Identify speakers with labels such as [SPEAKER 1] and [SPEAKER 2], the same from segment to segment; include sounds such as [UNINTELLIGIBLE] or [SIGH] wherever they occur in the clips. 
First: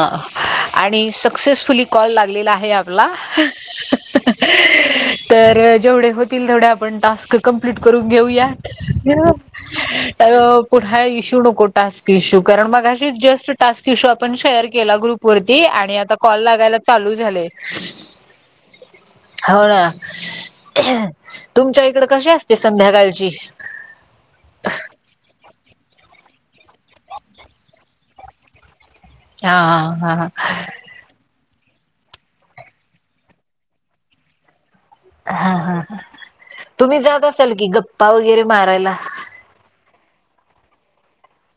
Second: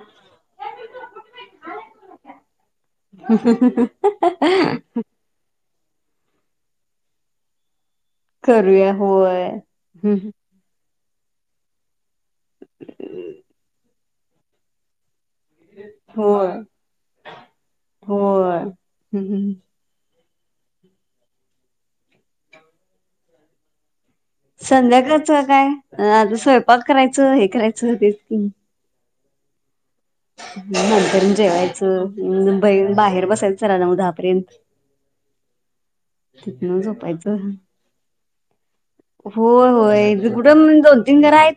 [SPEAKER 1] आणि successfully call लागलेला आहे आपला. तर जेवढे होतील तेवढे आपण टास्क कंम्प्लीट करून घेऊयात
[SPEAKER 2] करूया होय
[SPEAKER 1] कुठं इश्यू नको टास्क इश्यू कारण मघाशी जस्ट टास्क इश्यू आपण शेअर केला ग्रुप वरती आणि आता कॉल
[SPEAKER 2] होय
[SPEAKER 1] लागायला चालू झाले
[SPEAKER 2] होय
[SPEAKER 1] हो ना. तुमच्या इकड कशी असते संध्याकाळची
[SPEAKER 2] संध्याकाळचा काय? आता स्वयंपाक करायच हे करायच तेच कि
[SPEAKER 1] हा हा हा
[SPEAKER 2] नंतर जेवायच. मुंबई बाहेर बसायच जरा नऊ दहापर्यंत.
[SPEAKER 1] हा -हा. तु बी जात
[SPEAKER 2] झोपायचं
[SPEAKER 1] असाल की गप्पा वगैरे मारायला.
[SPEAKER 2] हो, होय. कुठ दोन- तीन घर आहेत,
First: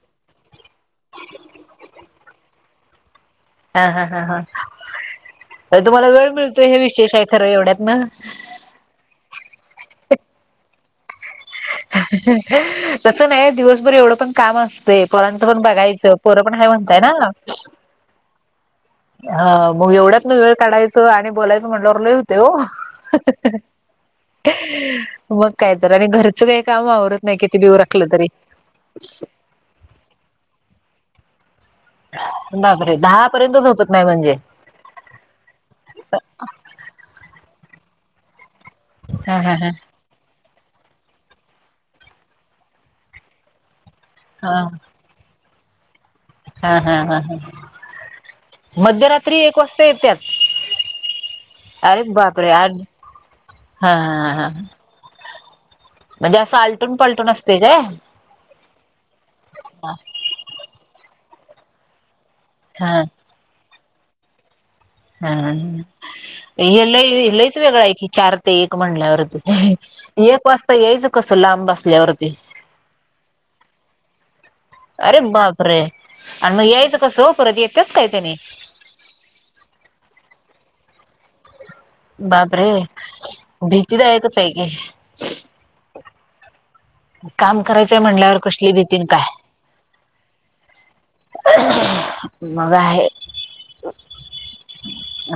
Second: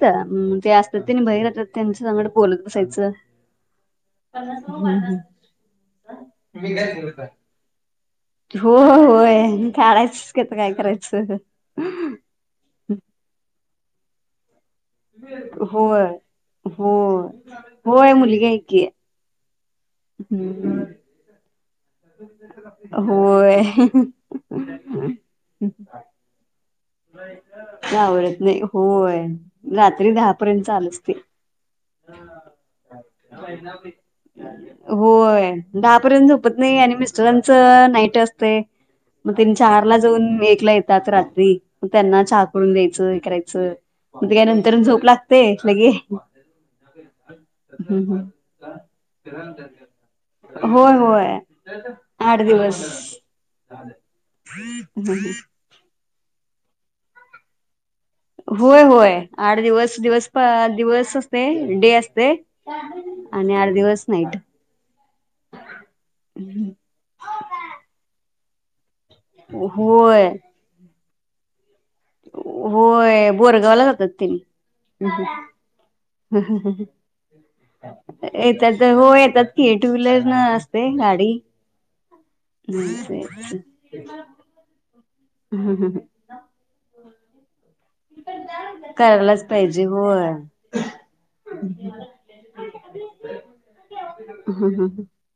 [SPEAKER 2] ते [UNINTELLIGIBLE] त्यांच सांगड बोलत बसायच
[SPEAKER 1] हा हा ह हा, तुम्हाला वेळ मिळतोय हे विशेष आहे खर एवढ्यात ना.
[SPEAKER 2] हो, होय काढायचच आता काय करायच.
[SPEAKER 1] तस नाही दिवसभर एवढ पण काम असत ते पोराच पण
[SPEAKER 2] होय
[SPEAKER 1] बघायच पोर पण आहे म्हणताय
[SPEAKER 2] होय
[SPEAKER 1] ना.
[SPEAKER 2] होय मुलगी आहे की.
[SPEAKER 1] ह मग एवढ्यात ना वेळ काढायचआणि बोलायच म्हटलं लय होते ओ.
[SPEAKER 2] होय
[SPEAKER 1] मग काय तर आणि घर सगळे काम आवरत नाही, कितीबी ऊराखल तरी
[SPEAKER 2] आवडत नाही होय रात्री दहापर्यंत चालु असते.
[SPEAKER 1] बापरे दहापर्यंत झोपत नाही म्हणजे.
[SPEAKER 2] होय दहापर्यंत झोपत नाही आणि मिस्टरांच नाईट असते. मग
[SPEAKER 1] हा
[SPEAKER 2] त्यांनी
[SPEAKER 1] हा हा
[SPEAKER 2] चारला जाऊन एकला येतातात रात्री मग त्यांना चहा करून द्यायच हे करायच. मग त्या
[SPEAKER 1] हा
[SPEAKER 2] नंतर झोप लागते लगे
[SPEAKER 1] हा हा हा ह मध्यरात्री एक वाजता येत्यात,
[SPEAKER 2] होय होय.
[SPEAKER 1] अरे
[SPEAKER 2] आठ
[SPEAKER 1] बापरे अर्ध्या
[SPEAKER 2] दिवस
[SPEAKER 1] हा हा हा
[SPEAKER 2] [INAUDIBLE]
[SPEAKER 1] म्हणजे अस आलटून पलटून असते काय.
[SPEAKER 2] होय -होय आठ दिवस -दिवस दिवस असते डे असते.
[SPEAKER 1] हा
[SPEAKER 2] आणि आठ दिवस नाईट.
[SPEAKER 1] हम. हे लय च वेगळ आहे की चार ते एक म्हणल्यावर
[SPEAKER 2] होय.
[SPEAKER 1] एक वाजता यायच कस लांब असल्यावर ते
[SPEAKER 2] होय बोरगावला जातात ते.
[SPEAKER 1] अरे बापरे! आणि मग यायच कस हो परत येतच काय त्यानी
[SPEAKER 2] येतात हो येतात की, टू व्हीलर न असते गाडी.
[SPEAKER 1] बापरे भीतीदायक आहे कि.
[SPEAKER 2] हम् हम
[SPEAKER 1] काम करायचय म्हणल्यावर कसली भीतीनी काय?
[SPEAKER 2] करायलाच पाहिजे होय
[SPEAKER 1] मजा आहे.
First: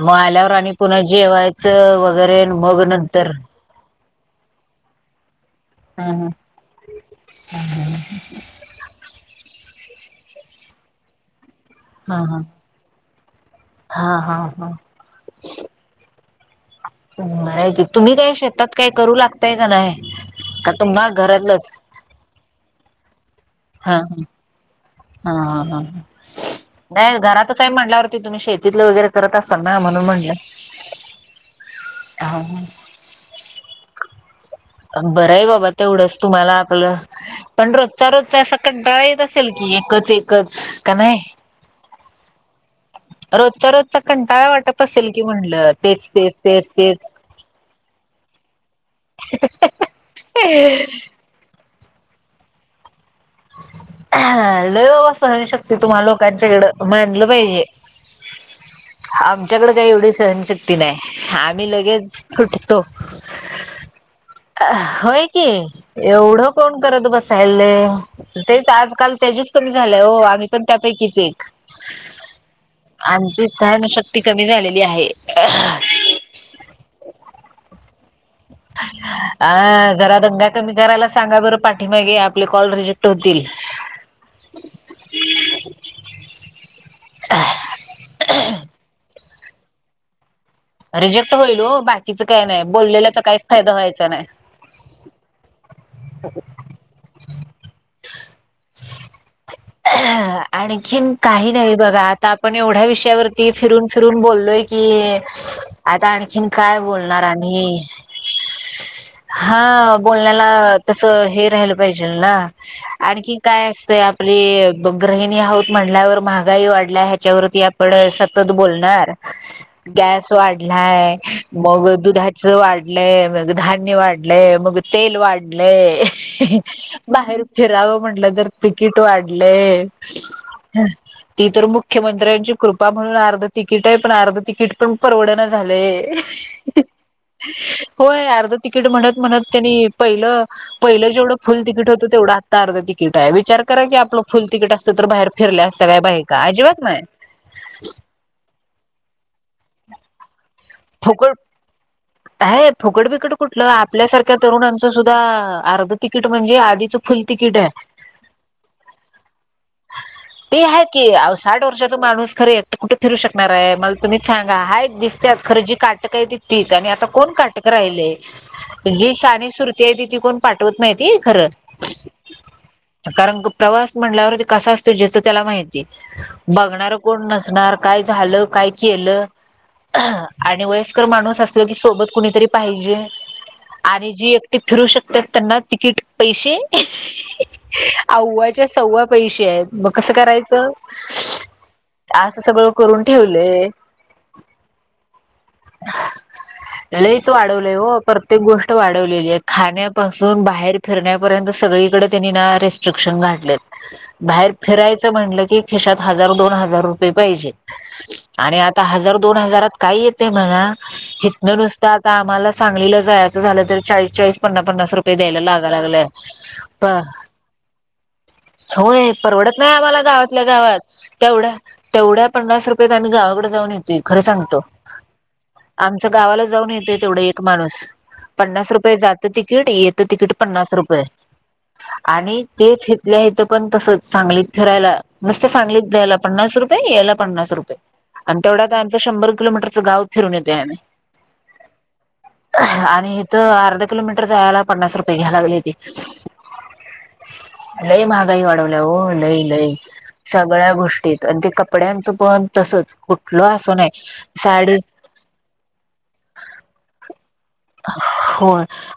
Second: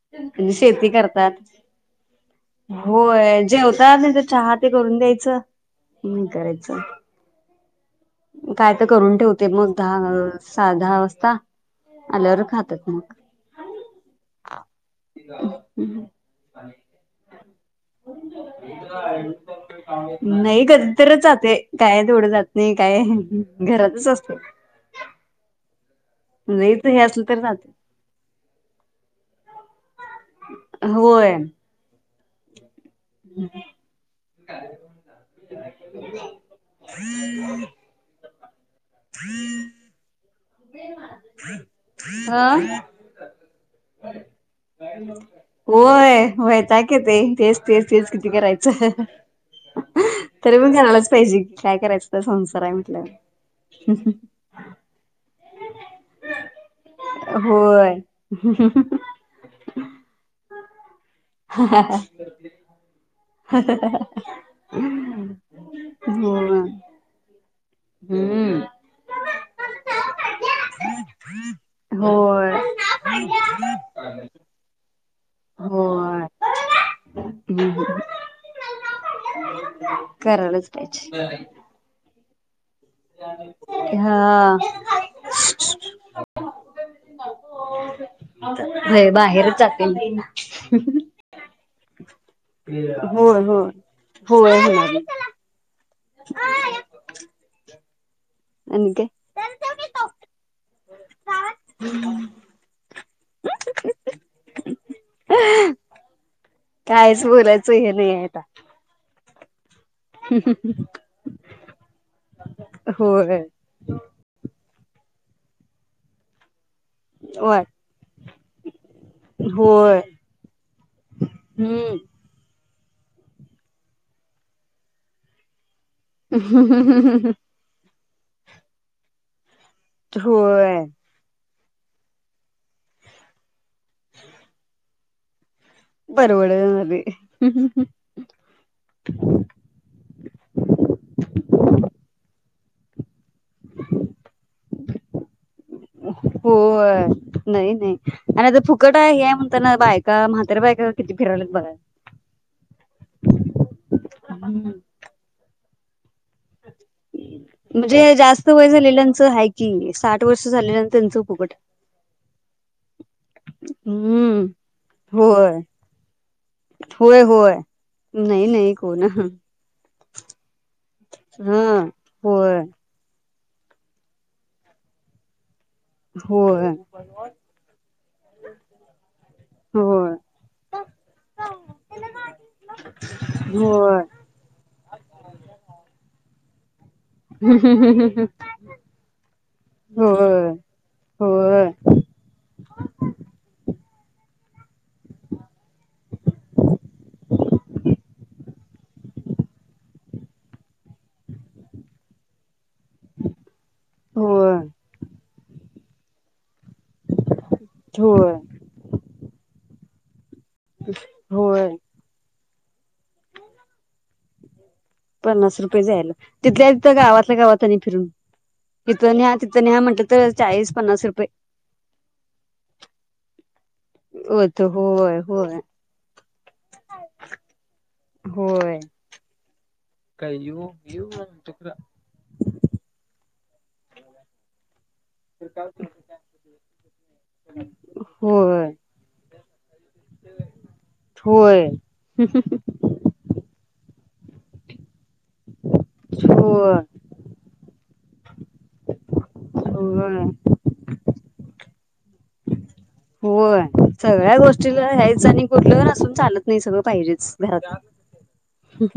[SPEAKER 1] मग आल्यावर आणि
[SPEAKER 2] शेती
[SPEAKER 1] पुन्हा
[SPEAKER 2] करतात
[SPEAKER 1] जेवाय वगैरे मग नंतर
[SPEAKER 2] होय जेवता नाही तर, चहा ते करून द्यायच. ह्
[SPEAKER 1] हम्म
[SPEAKER 2] करायच. काय तर करून ठेवते. ते मग दहा स दहा वाजता
[SPEAKER 1] हा
[SPEAKER 2] आल्यावर
[SPEAKER 1] हा
[SPEAKER 2] खातात मग.
[SPEAKER 1] हा हा हा
[SPEAKER 2] ह
[SPEAKER 1] बरं आहे की तुम्ही काय शेतात काय करू लागताय का नाही
[SPEAKER 2] नाही
[SPEAKER 1] का
[SPEAKER 2] कधी
[SPEAKER 1] तुम्हा
[SPEAKER 2] तरच जाते
[SPEAKER 1] घरातलंच
[SPEAKER 2] काय तेवढ जात नाही काय
[SPEAKER 1] हा
[SPEAKER 2] घरातच असते.
[SPEAKER 1] हा हा ह ह ह
[SPEAKER 2] लईच हे
[SPEAKER 1] नाही
[SPEAKER 2] असलं तर
[SPEAKER 1] घरात हाय
[SPEAKER 2] जाते
[SPEAKER 1] म्हडल्यावरती तुम्ही शेतीतलं वगैरे करत असाल ना म्हणून म्हणल.
[SPEAKER 2] होय.
[SPEAKER 1] हा
[SPEAKER 2] हम्म
[SPEAKER 1] बरं आहे बाबा तेवढंच तुम्हाला आपलं, पण रोजचा रोजचा अस कंटाळा येतअसेल. एकच एक
[SPEAKER 2] हा
[SPEAKER 1] रोजचा रोजचा कंटाळा वाटत असेल की म्हणलं तेच
[SPEAKER 2] होय
[SPEAKER 1] तेच तेच तेच
[SPEAKER 2] वैतागयेत तेच तेच तेच किती करायचं. च हे हे ह तरी पण करालाच पाहिजे की, काय करायचं तर संसार आहे म्हटलं.
[SPEAKER 1] ह लय बाबा सहनशील तुम्हाला लोकांच्याकडं मानलं पाहिजे.
[SPEAKER 2] होय.
[SPEAKER 1] आमच्याकडे काही एवढी सहनशक्ती नाही आम्ही लगेच. फुटतो. अ होय की एवढं
[SPEAKER 2] होय
[SPEAKER 1] कोण करत बसत.
[SPEAKER 2] हम्म.
[SPEAKER 1] तेच आजकाल त्याजच कमी झालंय हो आम्ही पण त्यापैकीच एक.
[SPEAKER 2] होय
[SPEAKER 1] आमची सहनशक्ती कमी झालेली आहे.
[SPEAKER 2] होय ह्
[SPEAKER 1] अ जरा दंगा
[SPEAKER 2] करायलाच
[SPEAKER 1] कमी करायला
[SPEAKER 2] पाहिजे.
[SPEAKER 1] सांगा बरं पाठीमागे आपले कॉल रिजेक्ट होतील.
[SPEAKER 2] हा होय बाहेर जाते मी बोलायला.
[SPEAKER 1] रिजेक्ट होईल हो, बाकीचं काय नाही बोललेल्याचा
[SPEAKER 2] होय
[SPEAKER 1] काहीच फायदा व्हायचा नाही.
[SPEAKER 2] होय होय
[SPEAKER 1] [INAUDIBLE]
[SPEAKER 2] आणखीन काय?
[SPEAKER 1] ह आणखीन काही नाही बघा, आता आपण एवढ्या विषयावरती फिरून फिरून बोललो आहे की. आता आणखीन काय बोलणार
[SPEAKER 2] कायच बोलायचं
[SPEAKER 1] आणि.
[SPEAKER 2] हे नाही आहे आता
[SPEAKER 1] हा बोलण्याला तस हे राहिलं पाहिजे ना आणखी
[SPEAKER 2] होय
[SPEAKER 1] काय असतंय. आप गृहिणी आहोत म्हल्यावर महागाई वाढली. आपल्या ह्याच्यावरती
[SPEAKER 2] वाट
[SPEAKER 1] आपण सतत बोलणार.
[SPEAKER 2] होय
[SPEAKER 1] गॅस वाढलाय मग
[SPEAKER 2] हम्म
[SPEAKER 1] दुधा वाढले मग धान्य वाढले, मग तेल वाढले आहे. बाहेर फिरावं म्हटलं तर तिकीट वाढले.
[SPEAKER 2] होय.
[SPEAKER 1] ती तर मुख्यमंत्र्यांची कृपा म्हणून, अर्ध तिकीट आहे पण अर्ध तिकीट पण परवडत नाही. झालय
[SPEAKER 2] परवडना ते
[SPEAKER 1] होय, अर्ध तिकीट म्हणत -म्हणत त्यांनी. पहिल -पहिलं जेवढं फुल तिकीट होतं, तेवढं अत्ता अर्धा तिकीट आहे. विचार करा की, आपलं फुल तिकीट असतं तर, बाहेर फिरल्या असत्या काय, बायका का अजिबात नाही.
[SPEAKER 2] होय नाही, नाही. आणि आता फुकट आहे. हे म्हणता ना बाय आत्या म्हाताऱ्या बाय
[SPEAKER 1] फुकट आहे, फुकट बिकट कुठलं आपल्यासारख्या तरुणांच. तुझं अर्ध तिकीट म्हणजे आधीच फुल तिकीट आहे
[SPEAKER 2] म्हणजे जास्त वय झालेल्यांचं हाय की साठ वर्ष
[SPEAKER 1] ते
[SPEAKER 2] झालेल्या
[SPEAKER 1] आहेत की
[SPEAKER 2] त्यांचं
[SPEAKER 1] आवं
[SPEAKER 2] फुकट
[SPEAKER 1] साठ वर्षाचा माणूस खर एकट कुठ फिरू शकणार आहे मला तुम्ही
[SPEAKER 2] हम्म
[SPEAKER 1] सांगा हाय दिसत्यात
[SPEAKER 2] होय
[SPEAKER 1] खर जी काटक हायती तीच आणि आता
[SPEAKER 2] होय
[SPEAKER 1] कोण
[SPEAKER 2] होय
[SPEAKER 1] काटक राहिलय
[SPEAKER 2] नाही नाही कोण
[SPEAKER 1] जी शानी सूरती आहे तिची कोण पाठवत नाहीती खरं
[SPEAKER 2] हा होय
[SPEAKER 1] कारण प्रवास म्हणल्यावर ते कसा असतो ज्याचं त्याला माहित
[SPEAKER 2] होय
[SPEAKER 1] बघणार कोण नसणार काय झालं काय केलं
[SPEAKER 2] होय
[SPEAKER 1] आणि वयस्कर माणूस असल की सोबत कुणीतरी पाहिजे
[SPEAKER 2] होय
[SPEAKER 1] आणि जी ते फिरू शक्त्यात त्यांना तिकीट पैसे आव् च्या सव्वा पैसे आहेत मग कसं
[SPEAKER 2] होय
[SPEAKER 1] करायचं
[SPEAKER 2] होय
[SPEAKER 1] असं सगळं करून ठेवलय लईच वाढवलंय ओ प्रत्येक गोष्ट वाढवलेली आहे खाण्या पासून बाहेर फिरण्यापर्यंत सगळीकडे त्यांनी ना रेस्ट रेस्ट्रीक्षण घातलेत बाहेर
[SPEAKER 2] होय
[SPEAKER 1] फिरायचं म्हणलं की खिशात हजार दोन हजार रुपये पाहिजेत
[SPEAKER 2] होय
[SPEAKER 1] आणि आता हजार दोन हजारात काय येतय म्हणा हितन
[SPEAKER 2] होय
[SPEAKER 1] नुसता आम्हाला सांगलीला जायचं झालं तर चाळीस चाळीस पन्ना पन्नास रुपये द्यायला
[SPEAKER 2] पन्नास रुपये
[SPEAKER 1] लागालागलंय
[SPEAKER 2] जायला तिथल्या तिथं गावातल्या गावात आणि फिरून
[SPEAKER 1] होय
[SPEAKER 2] इथं न्या
[SPEAKER 1] परवडत
[SPEAKER 2] तिथं
[SPEAKER 1] नाही
[SPEAKER 2] न्या
[SPEAKER 1] आम्हाला
[SPEAKER 2] म्हटलं तर
[SPEAKER 1] गावातल्या
[SPEAKER 2] चाळीस
[SPEAKER 1] गावात
[SPEAKER 2] पन्नास रुपये
[SPEAKER 1] तेवढ्या तेवढ्या पन्नास रुपयात आम्ही गावाकड जाऊन येतो
[SPEAKER 2] येतो होय होय
[SPEAKER 1] आमचं गावाला जाऊन येतय तेवढं एक माणूस पन्नास रुपये जातं तिकीट येत
[SPEAKER 2] काय येऊ येऊ म्हण तुका
[SPEAKER 1] आणि तेच इथल्या इथं पण तसच सांगलीत फिरायला नुसत सांगलीत जायला पन्नास रुपये यायला पन्नास रुपये आणि तेवढ
[SPEAKER 2] होय
[SPEAKER 1] काय शंभर किलोमीटरच गाव फिरून येतोय आम्ही
[SPEAKER 2] होय
[SPEAKER 1] आणि इथ अर्धा किलोमीटर जायाला पन्नास रुपये घ्या लागलेती
[SPEAKER 2] होय
[SPEAKER 1] लई महागाई वाढवल्या ओ लई लई
[SPEAKER 2] होय
[SPEAKER 1] सग सगळ्या गोष्टीत हाइत आणि ते कपड्यांचं पण तसंच
[SPEAKER 2] होय सगळ्या गोष्टीला यायच आणि कुठलं नसून चालत नाही सगळं पाहिजेच घरात
[SPEAKER 1] हो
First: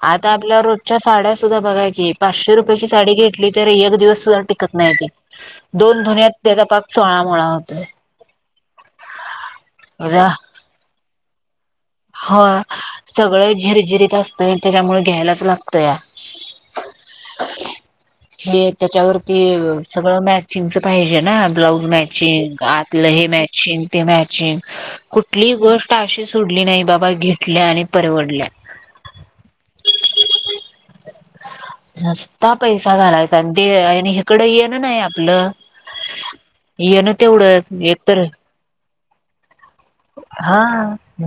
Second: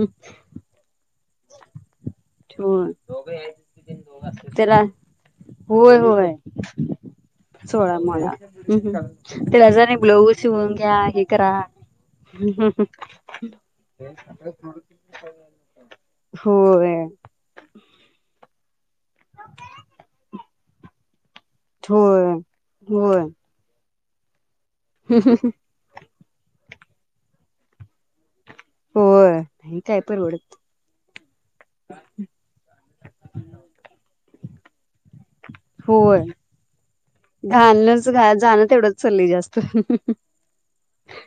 [SPEAKER 1] आता आपल्या रोज च्या साड्या सुद्धा बघाकी पाचशे रुपयाची
[SPEAKER 2] होय
[SPEAKER 1] साडी घेतली तर एक दिवस सुद्धा टिकत
[SPEAKER 2] त्याला
[SPEAKER 1] नाही ते
[SPEAKER 2] होय होय
[SPEAKER 1] होतोय
[SPEAKER 2] चोळा मोळा त्याज आणि ब्लॉऊज शिवून घ्या हे करा
[SPEAKER 1] हा सगळं झिरझिरीत असतंय त्याच्यामुळे घ्यायलाच लागतंया
[SPEAKER 2] होय
[SPEAKER 1] हे त्याच्यावरती सगळं मॅचिंगच पाहिजे ना ब्लाउज
[SPEAKER 2] होय
[SPEAKER 1] मॅचिंग आतलं
[SPEAKER 2] होय
[SPEAKER 1] हे मॅचिंगते मॅचिंग कुठलीहीं गोष्ट अशी सोडली नाही बाबा घेेतल्या आणि परवडल्या
[SPEAKER 2] होय काय परवडत
[SPEAKER 1] नुस्ता पैसा घालायचा आणि ते आणि इकडं येण नाही आपलं
[SPEAKER 2] होय
[SPEAKER 1] येन
[SPEAKER 2] घालणच घा जाणं तेवढंच चाललंय जास्त
[SPEAKER 1] आ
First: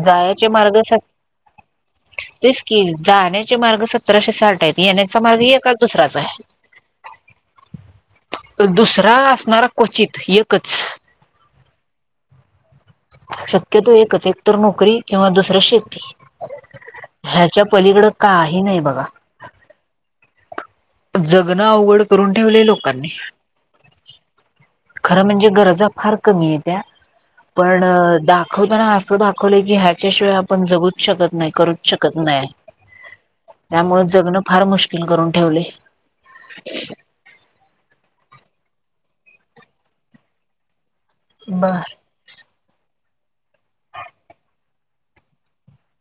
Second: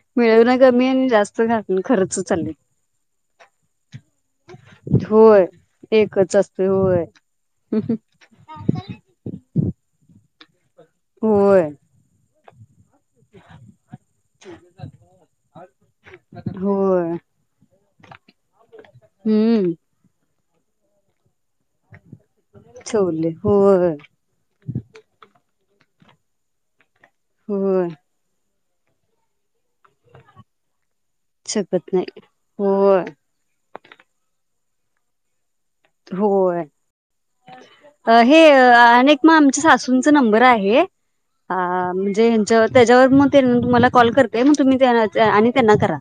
[SPEAKER 1] जायाचे
[SPEAKER 2] मिळवणं
[SPEAKER 1] मार्ग
[SPEAKER 2] कमी आणि जास्त घालणं खर्च
[SPEAKER 1] तेच
[SPEAKER 2] चाललंय
[SPEAKER 1] की जाण्याचे मार्ग सतराशे साठ आहेत येण्याचा मार्ग
[SPEAKER 2] होय
[SPEAKER 1] एखादा दुसराचा
[SPEAKER 2] एकच
[SPEAKER 1] आहे
[SPEAKER 2] असतोय होय.
[SPEAKER 1] तो दुसरा असणारा क्वचित, एकच.
[SPEAKER 2] होय.
[SPEAKER 1] शक्यतो एकच एक तर नोकरी किंवा दुसरं शेती.
[SPEAKER 2] होय
[SPEAKER 1] ह्याच्या पलीकडं काही नाही बघा.
[SPEAKER 2] हम्म
[SPEAKER 1] जगणं अवघड करून ठेवलय लोकांनी.
[SPEAKER 2] ठेवले होय
[SPEAKER 1] खरं म्हणजे गरजा फार कमीयेत्या पण
[SPEAKER 2] होय
[SPEAKER 1] दाखवताना असं दाखवलं की हॅ च्याशिवाय आपण जगूच शकत नाही, करूच शकत नाही. त्यामुळे जगणं फार मुश्किल करून ठेवलय.
[SPEAKER 2] होय. हे अनेक मग आमच्या सासूंचा नंबर आहे हा
[SPEAKER 1] ब
[SPEAKER 2] म्हणजे हेंच्या त्याच्यावर मग ते तुम्हाला कॉल करते मग तुम्ही ते हे आणि त्यांना करा.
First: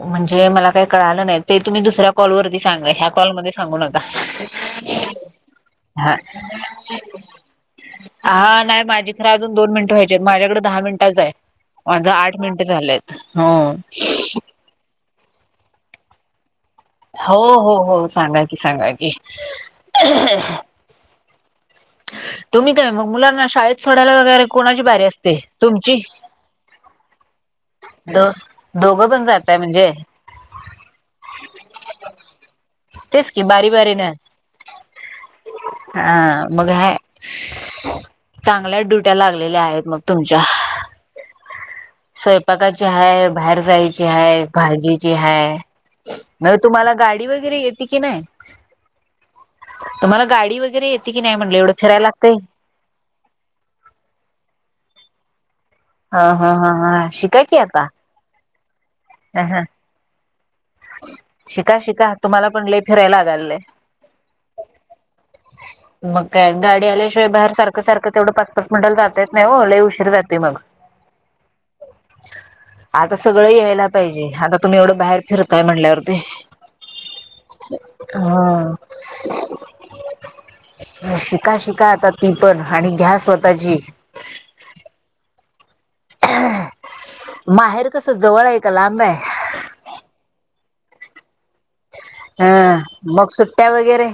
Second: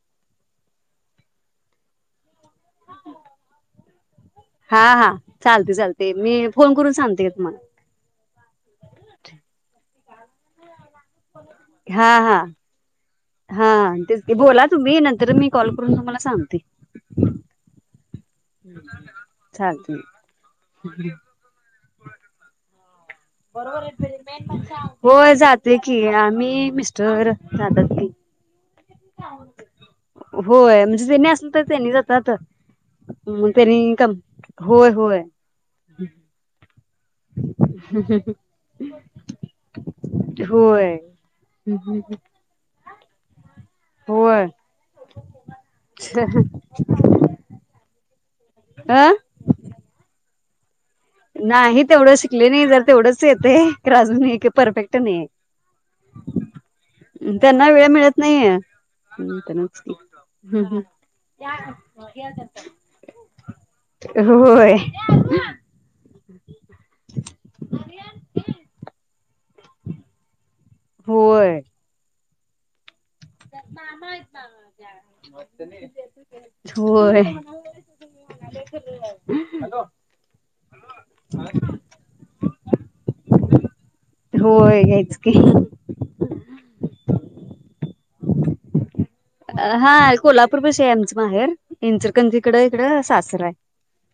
[SPEAKER 1] म्हणजे मला काही कळालं नाही ते तुम्ही दुसऱ्या कॉल वरती सांगा ह्या कॉलमध्ये सांगू नका.
[SPEAKER 2] हा हा चालते चालते
[SPEAKER 1] हा
[SPEAKER 2] मी फोन करून सांगते तुम्हाला.
[SPEAKER 1] हा नाही माझी खरं अजून दोन मिनटं व्हायचेत आहेत माझ्याकडे दहा मिनटं- टच आहे माझं
[SPEAKER 2] हा
[SPEAKER 1] आठ
[SPEAKER 2] हा
[SPEAKER 1] मिनट झालेत
[SPEAKER 2] हा
[SPEAKER 1] ह.
[SPEAKER 2] तेच बोला तुम्ही नंतर मी कॉल करून तुम्हाला सांगते.
[SPEAKER 1] हो हो हो सांगा की सांगा की.
[SPEAKER 2] ह [INAUDIBLE]
[SPEAKER 1] तुम्ही काय मग मुलांना शाळेत सोडायला वगैरे कोणाची भारी असते तुमची?
[SPEAKER 2] मी, मिस्टर वगैरे जातात.
[SPEAKER 1] दो दोघं पण जातय म्हणजे
[SPEAKER 2] होय म्हणजे त्यांनी असल तर त्यांनी जातात.
[SPEAKER 1] तेच की
[SPEAKER 2] मग
[SPEAKER 1] बारी
[SPEAKER 2] त्यांनी
[SPEAKER 1] बारीन
[SPEAKER 2] कम होय होय.
[SPEAKER 1] हा मग हाय. चांगल्या ड्युट्या लागलेल्या आहेत मग तुमच्या.
[SPEAKER 2] हम् हम.
[SPEAKER 1] स्वयंपाकाची हाय, बाहेर जायची हाय,
[SPEAKER 2] होय.
[SPEAKER 1] भाजीची हाय, म तुम्हाला गाडी वगैरे येते की नाही?
[SPEAKER 2] आह.
[SPEAKER 1] तुम्हाला गाडी वगैरे येत-
[SPEAKER 2] नाही तेवढं शिकले नाही जर तेवढंच येते अजून आहे की परफेक्ट नाही आहे.
[SPEAKER 1] हा हा हा हा शिका की आता.
[SPEAKER 2] नाही ह ह.
[SPEAKER 1] शिका शिका तुम्हाला पण लई फिरायला लागालय.
[SPEAKER 2] होय.
[SPEAKER 1] मग काय गाडी आल्याशिवाय बाहेर सारखं सारखं तेवढं पाच पाच मिनटाला जाता येत नाही ओ लय उशीर जातोय मग.
[SPEAKER 2] होय.
[SPEAKER 1] आता सगळं यायला पाहिजे आता तुम्ही एवढं बाहेर फिरताय म्हणल्यावरती.
[SPEAKER 2] होय
[SPEAKER 1] हा. शिका शिका आता ती पण आणि घ्या स्वतःची.
[SPEAKER 2] होय घ्याच की.
[SPEAKER 1] माहेर कस जवळ आहे का लांब आहे?
[SPEAKER 2] हा कोल्हापूरपशी आहे आमचं माहेर
[SPEAKER 1] ह
[SPEAKER 2] इंचरकंजीकड इकडं
[SPEAKER 1] मग
[SPEAKER 2] सासर आहे.
[SPEAKER 1] सुट्ट्या वगैरे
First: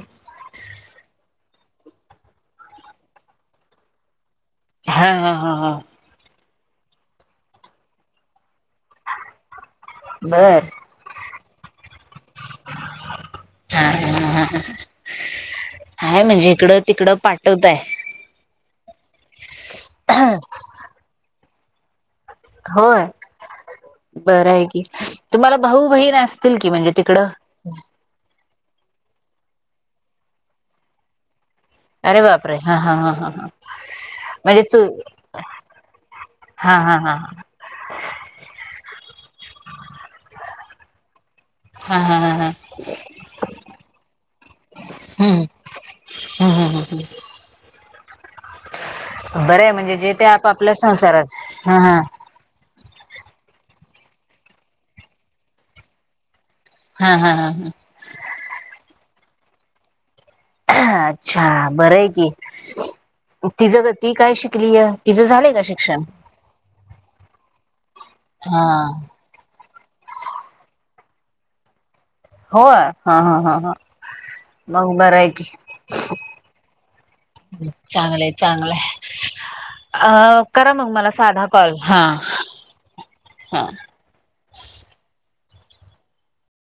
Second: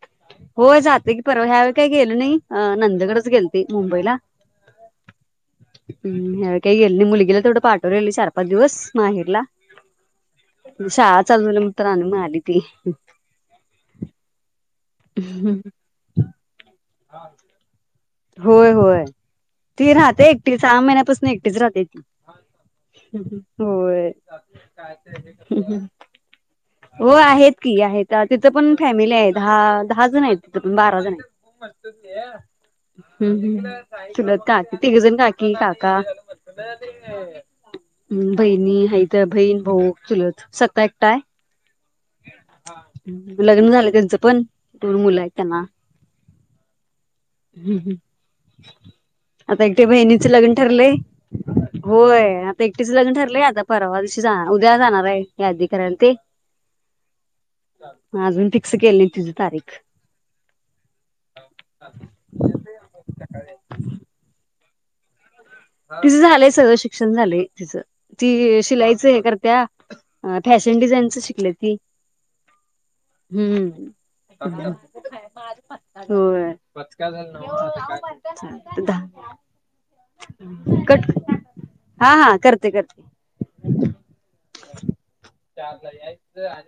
[SPEAKER 2] हो जाते की परवा ह्यावेळी काही गेल नाही नणदेकडे च गेलते मुंबईला.
[SPEAKER 1] हा हा हा हा.
[SPEAKER 2] हम् ह्या वेळी काही गेल नाही मुलगीला तेवडं पाठवलेल चार पाच दिवस माहेरला.
[SPEAKER 1] बर.
[SPEAKER 2] शाळा चालू झाल्या म्हणतांन मग आली ती
[SPEAKER 1] हा हा हा
[SPEAKER 2] ह ह
[SPEAKER 1] हय म्हणजे इकडं तिकडं पाठवताय.
[SPEAKER 2] होय होय ती राहते एकटी सहा महिन्यापासून एकटीच राहते ती.
[SPEAKER 1] अच्छ होय
[SPEAKER 2] होय.
[SPEAKER 1] बरं ये की तुम्हाला भाऊ बहीण असतील की म्हणजे
[SPEAKER 2] हो
[SPEAKER 1] तिकडं
[SPEAKER 2] आहेत की आहेत तिथ पण फॅमिली आहे दहा दहा जण आहे. तिथ पण बारा जण ये
[SPEAKER 1] अरे बापरे! हा हा हा हा
[SPEAKER 2] हम्म
[SPEAKER 1] हा
[SPEAKER 2] ह् चुलत
[SPEAKER 1] म्हणजे
[SPEAKER 2] काकी
[SPEAKER 1] तू
[SPEAKER 2] तिघंजण काकी काका
[SPEAKER 1] हा हा हा
[SPEAKER 2] हम् बहिणी आहेत बहीण भाऊ चुलत सखा एकटा ये.
[SPEAKER 1] हा हा हा हा
[SPEAKER 2] लग्न झालं त्यांचं पण दोन मुलं आहेत त्यांना.
[SPEAKER 1] हम् हम ह हम
[SPEAKER 2] हम् हम्
[SPEAKER 1] हम् बरं
[SPEAKER 2] आता
[SPEAKER 1] आहे
[SPEAKER 2] एकटी
[SPEAKER 1] म्हणजे जे ते
[SPEAKER 2] बहिणीच
[SPEAKER 1] आप
[SPEAKER 2] लग्न
[SPEAKER 1] आपल्या
[SPEAKER 2] ठरलंय
[SPEAKER 1] संसारात हा हा
[SPEAKER 2] होय. तेेक्टीच लग्न ठरलंय आता परवा दिवशी जा उद्या जाणार आहे यादी करायला ती
[SPEAKER 1] हा हा हा हा
[SPEAKER 2] अजून फिक्स केले नाही तिची तारीख
[SPEAKER 1] अच्छा बरं ये की तिचं ती काय शिकलीय? तिचं झालं
[SPEAKER 2] तिचं झालंय सगळं शिक्षण झालंय तिचं ती
[SPEAKER 1] हा
[SPEAKER 2] शिलाईचं हे करत्या फॅशन डिझाईनच शिकले ती
[SPEAKER 1] होय हा हा हा हा
[SPEAKER 2] हम्म
[SPEAKER 1] भाऊ बरा ये की
[SPEAKER 2] होय
[SPEAKER 1] चांगलं ये चांगल ये. अ करा मग मला
[SPEAKER 2] कट
[SPEAKER 1] साधा कॉल हा ह
[SPEAKER 2] चारला यायंच आणि